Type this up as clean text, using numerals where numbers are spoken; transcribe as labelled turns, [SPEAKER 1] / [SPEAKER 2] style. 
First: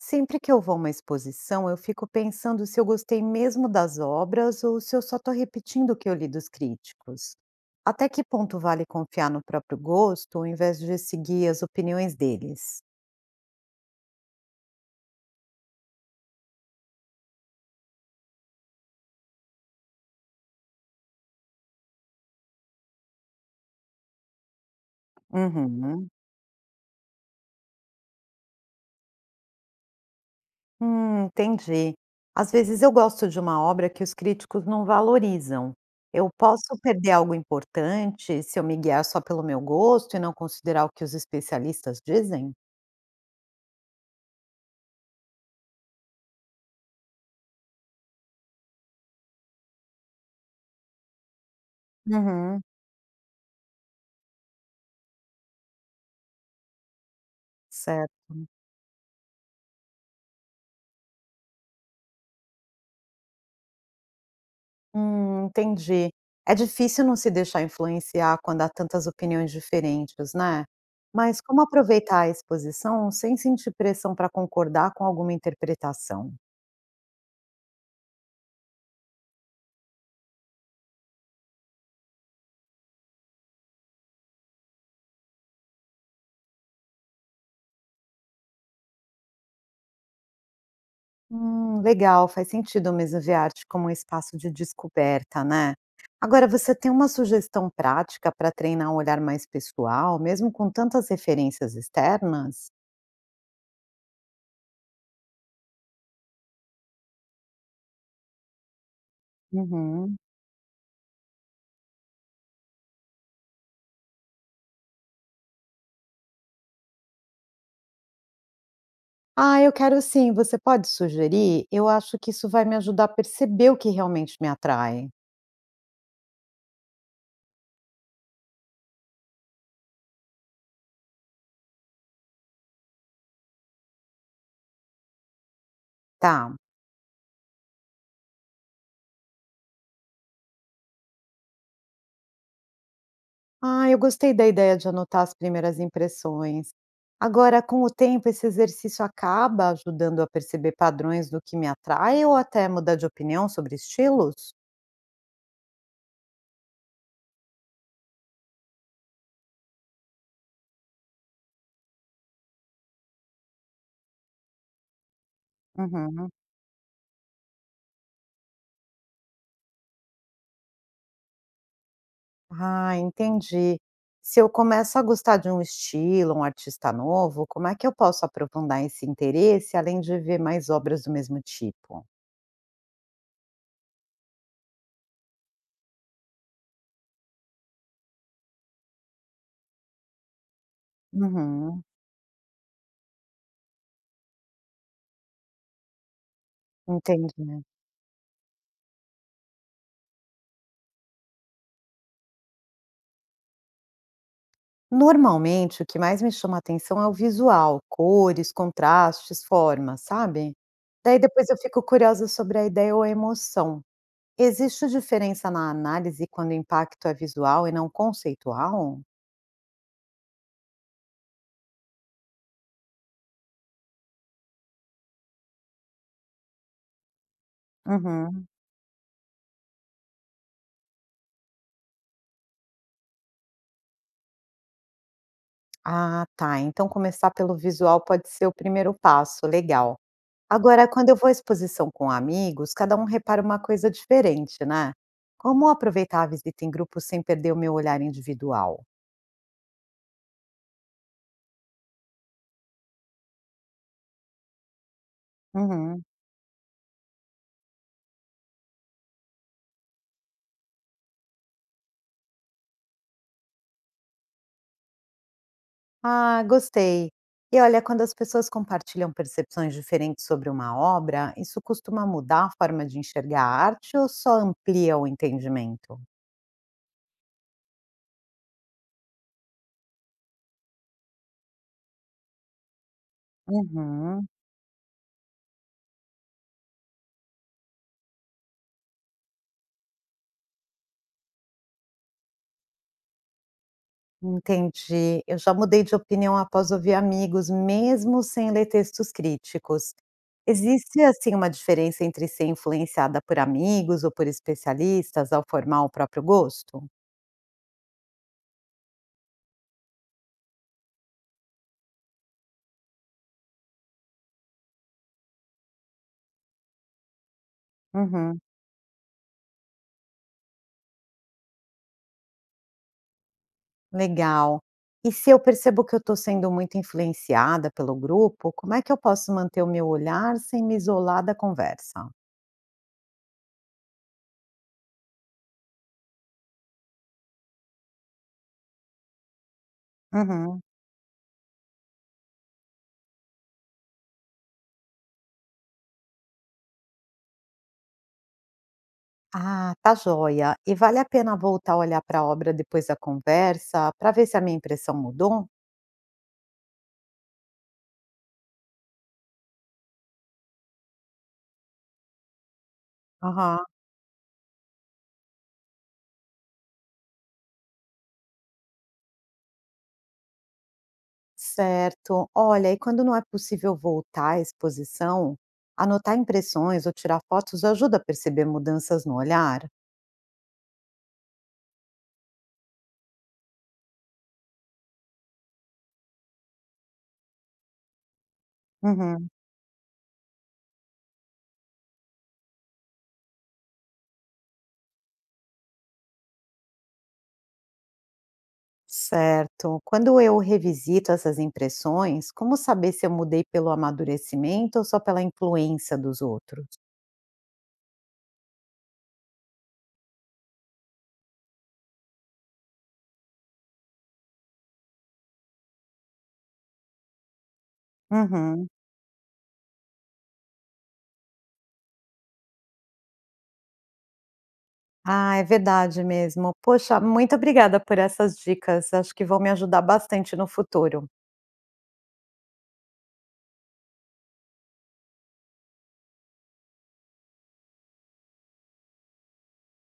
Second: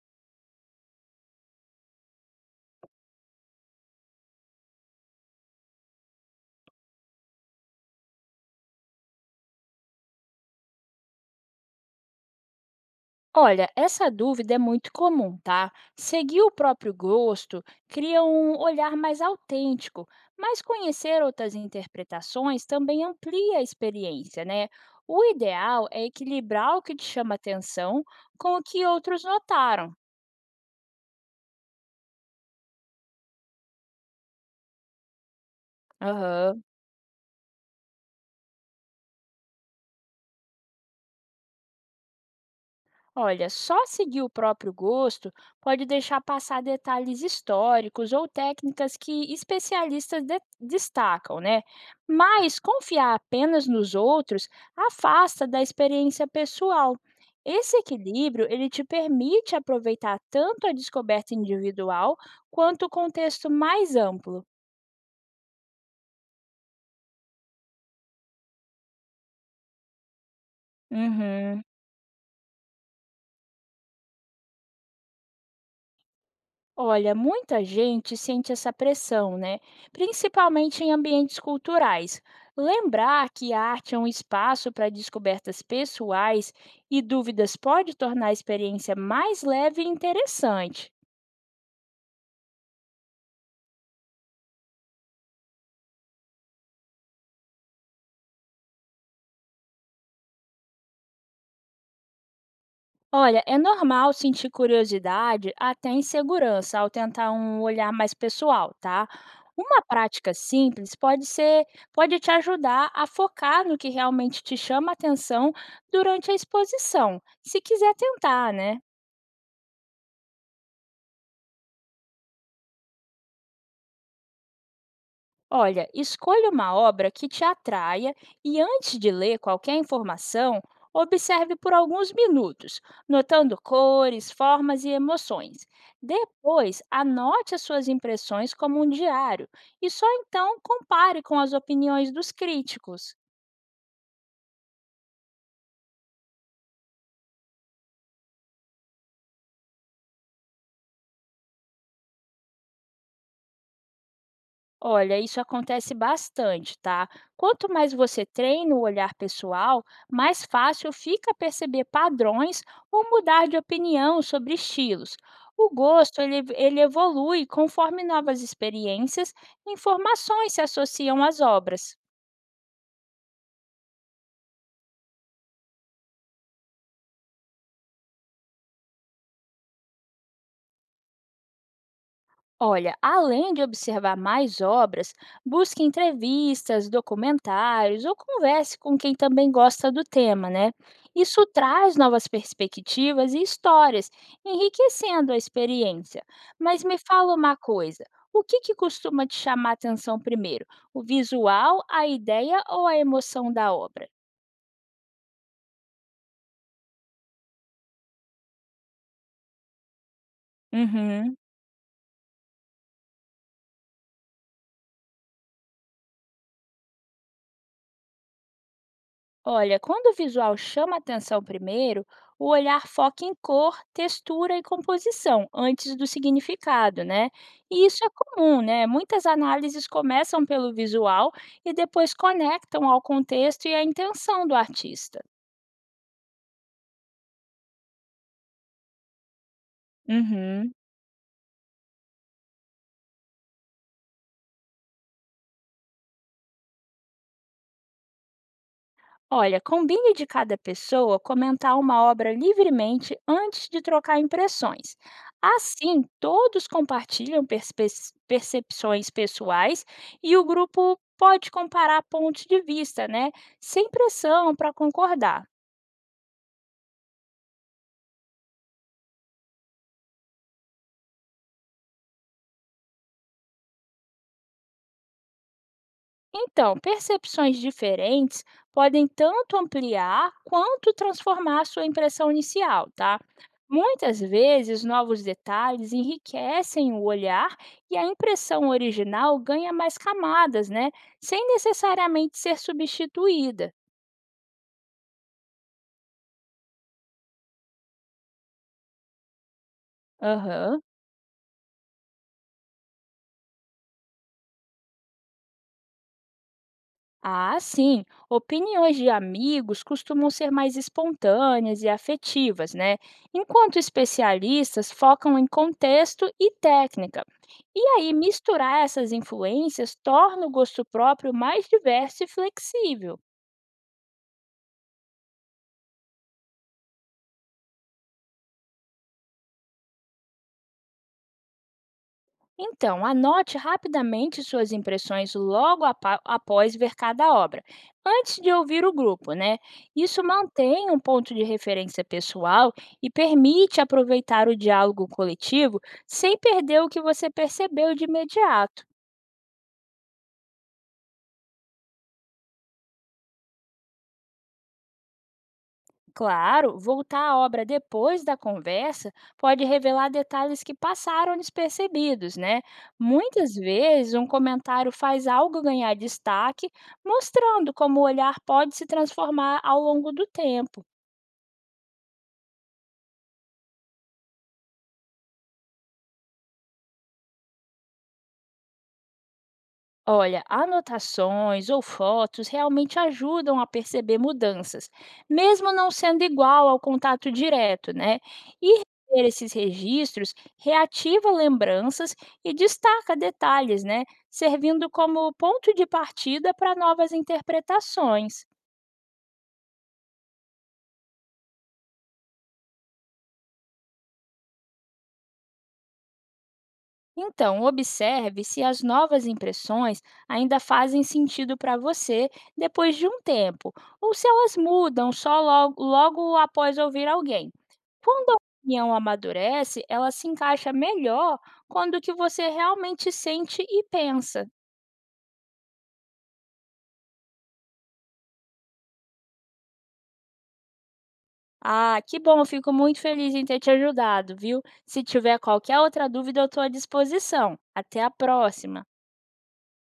[SPEAKER 1] Sempre que eu vou a uma exposição, eu fico pensando se eu gostei mesmo das obras ou se eu só estou repetindo o que eu li dos críticos. Até que ponto vale confiar no próprio gosto, ao invés de seguir as opiniões deles?
[SPEAKER 2] Olha, essa dúvida é muito comum, tá? Seguir o próprio gosto cria um olhar mais autêntico, mas conhecer outras interpretações também amplia a experiência, né? O ideal é
[SPEAKER 1] Uhum.
[SPEAKER 2] equilibrar o que te chama atenção com o que outros notaram.
[SPEAKER 1] Entendi. Às vezes eu gosto de uma obra que os críticos não valorizam. Eu
[SPEAKER 2] Aham.
[SPEAKER 1] posso perder algo importante se eu me guiar só pelo meu gosto e não considerar o que os especialistas dizem?
[SPEAKER 2] Olha, só seguir o próprio gosto pode deixar passar detalhes históricos ou técnicas que especialistas destacam, né? Mas
[SPEAKER 1] Uhum.
[SPEAKER 2] confiar apenas nos outros afasta da experiência pessoal. Esse
[SPEAKER 1] Certo.
[SPEAKER 2] equilíbrio, ele te permite aproveitar tanto a descoberta individual quanto o contexto mais amplo.
[SPEAKER 1] Entendi. É difícil não se deixar influenciar quando há tantas opiniões diferentes, né? Mas como
[SPEAKER 2] Uhum.
[SPEAKER 1] aproveitar a exposição sem sentir pressão para concordar com alguma interpretação?
[SPEAKER 2] Olha, muita gente sente essa pressão, né? Principalmente em ambientes culturais. Lembrar que a arte é um espaço para descobertas pessoais e dúvidas pode tornar a experiência mais leve e interessante.
[SPEAKER 1] Legal, faz sentido mesmo ver a arte como um espaço de descoberta, né? Agora, você tem uma sugestão prática para treinar um olhar mais pessoal, mesmo com tantas referências externas?
[SPEAKER 2] Olha, é normal sentir curiosidade até insegurança ao tentar um olhar mais pessoal, tá? Uma
[SPEAKER 1] Uhum.
[SPEAKER 2] prática simples pode ser, pode te ajudar a focar no que realmente te chama atenção durante a exposição, se quiser tentar, né?
[SPEAKER 1] Ah, eu quero sim. Você pode sugerir? Eu acho que isso vai me ajudar a perceber o que realmente me atrai.
[SPEAKER 2] Olha, escolha uma obra que te atraia e, antes de ler qualquer informação, observe por alguns minutos, notando cores, formas e emoções.
[SPEAKER 1] Tá.
[SPEAKER 2] Depois, anote as suas impressões como um diário e só então compare com as opiniões dos críticos.
[SPEAKER 1] Ah, eu gostei da ideia de anotar as primeiras impressões. Agora, com o tempo, esse exercício acaba ajudando a perceber padrões do que me atrai ou até mudar de opinião sobre estilos?
[SPEAKER 2] Olha, isso acontece bastante, tá? Quanto mais você treina o olhar pessoal, mais fácil fica perceber padrões ou mudar de opinião sobre estilos. O gosto,
[SPEAKER 1] Uhum.
[SPEAKER 2] ele evolui conforme novas experiências e informações se associam às obras.
[SPEAKER 1] Ah, entendi. Se eu começo a gostar de um estilo, um artista novo, como é que eu posso aprofundar esse interesse além de ver mais obras do mesmo tipo?
[SPEAKER 2] Olha, além de observar mais obras, busque entrevistas, documentários ou converse com quem também gosta do tema, né? Isso
[SPEAKER 1] Uhum,
[SPEAKER 2] traz novas perspectivas e histórias, enriquecendo a experiência. Mas me
[SPEAKER 1] entendi.
[SPEAKER 2] fala uma coisa: o que costuma te chamar a atenção primeiro? O visual, a ideia ou a emoção da obra?
[SPEAKER 1] Normalmente, o que mais me chama atenção é o visual, cores, contrastes, formas, sabe. Daí
[SPEAKER 2] Uhum.
[SPEAKER 1] depois eu fico curiosa sobre a ideia ou a emoção. Existe diferença na análise quando o impacto é visual e não conceitual?
[SPEAKER 2] Olha, quando o visual chama atenção primeiro, o olhar foca em cor, textura e composição, antes do significado, né? E isso é
[SPEAKER 1] Uhum.
[SPEAKER 2] comum, né? Muitas análises começam pelo visual e depois conectam ao contexto e à intenção do artista.
[SPEAKER 1] Ah, tá. Então começar pelo visual pode ser o primeiro passo, legal.
[SPEAKER 2] Uhum.
[SPEAKER 1] Agora, quando eu vou à exposição com amigos, cada um repara uma coisa diferente, né? Como aproveitar a visita em grupo sem perder o meu olhar individual?
[SPEAKER 2] Olha, combine de cada pessoa comentar uma obra livremente antes de trocar impressões. Assim,
[SPEAKER 1] Uhum.
[SPEAKER 2] todos compartilham percepções pessoais e o grupo pode comparar pontos de vista, né? Sem pressão para concordar.
[SPEAKER 1] Ah, gostei. E olha, quando as pessoas compartilham percepções diferentes sobre uma obra, isso costuma mudar a forma de enxergar a arte ou só amplia o entendimento?
[SPEAKER 2] Então, percepções diferentes podem tanto ampliar quanto transformar sua impressão inicial, tá? Muitas
[SPEAKER 1] Uhum,
[SPEAKER 2] vezes, novos detalhes enriquecem o olhar e a impressão original ganha mais camadas, né? Sem necessariamente ser substituída.
[SPEAKER 1] entendi. Eu já mudei de opinião após ouvir amigos, mesmo sem ler textos críticos.
[SPEAKER 2] Aham.
[SPEAKER 1] Existe, assim, uma diferença entre ser influenciada por amigos ou por especialistas ao formar o próprio gosto?
[SPEAKER 2] Ah, sim. Opiniões de amigos costumam ser mais espontâneas e afetivas, né? Enquanto especialistas focam em contexto e técnica. E aí,
[SPEAKER 1] Uhum.
[SPEAKER 2] misturar essas influências torna o gosto próprio mais diverso e flexível.
[SPEAKER 1] Legal. E se eu percebo que eu estou sendo muito influenciada pelo grupo, como é que eu posso manter o meu olhar sem me isolar da conversa?
[SPEAKER 2] Então, anote rapidamente suas impressões logo após ver cada obra, antes de ouvir o grupo, né? Isso
[SPEAKER 1] Uhum.
[SPEAKER 2] mantém um ponto de referência pessoal e permite aproveitar o diálogo coletivo sem perder o que você percebeu de imediato.
[SPEAKER 1] Ah, tá joia. E vale a pena voltar a olhar para a obra depois da conversa para ver se a minha impressão mudou?
[SPEAKER 2] Claro, voltar à obra depois da conversa pode revelar detalhes que passaram despercebidos, né? Muitas
[SPEAKER 1] Aham.
[SPEAKER 2] vezes um comentário faz algo ganhar destaque, mostrando como o olhar pode se transformar ao longo do tempo.
[SPEAKER 1] Certo. Olha, e quando não é possível voltar à exposição, anotar impressões ou tirar fotos ajuda a perceber mudanças no olhar?
[SPEAKER 2] Olha, anotações ou fotos realmente ajudam a perceber mudanças, mesmo não sendo igual ao contato direto, né? E ter
[SPEAKER 1] Uhum.
[SPEAKER 2] esses registros reativa lembranças e destaca detalhes, né? Servindo como ponto de partida para novas interpretações.
[SPEAKER 1] Certo. Quando eu revisito essas impressões, como saber se eu mudei pelo amadurecimento ou só pela influência dos outros?
[SPEAKER 2] Então, observe se as novas impressões ainda fazem sentido para você depois de um tempo, ou se elas mudam só logo, logo após ouvir alguém. Quando a
[SPEAKER 1] Uhum.
[SPEAKER 2] opinião amadurece, ela se encaixa melhor quando o que você realmente sente e pensa.
[SPEAKER 1] Ah, é verdade mesmo. Poxa, muito obrigada por essas dicas. Acho que vão me ajudar bastante no futuro.
[SPEAKER 2] Ah, que bom, eu fico muito feliz em ter te ajudado, viu? Se tiver qualquer outra dúvida, eu estou à disposição. Até a próxima!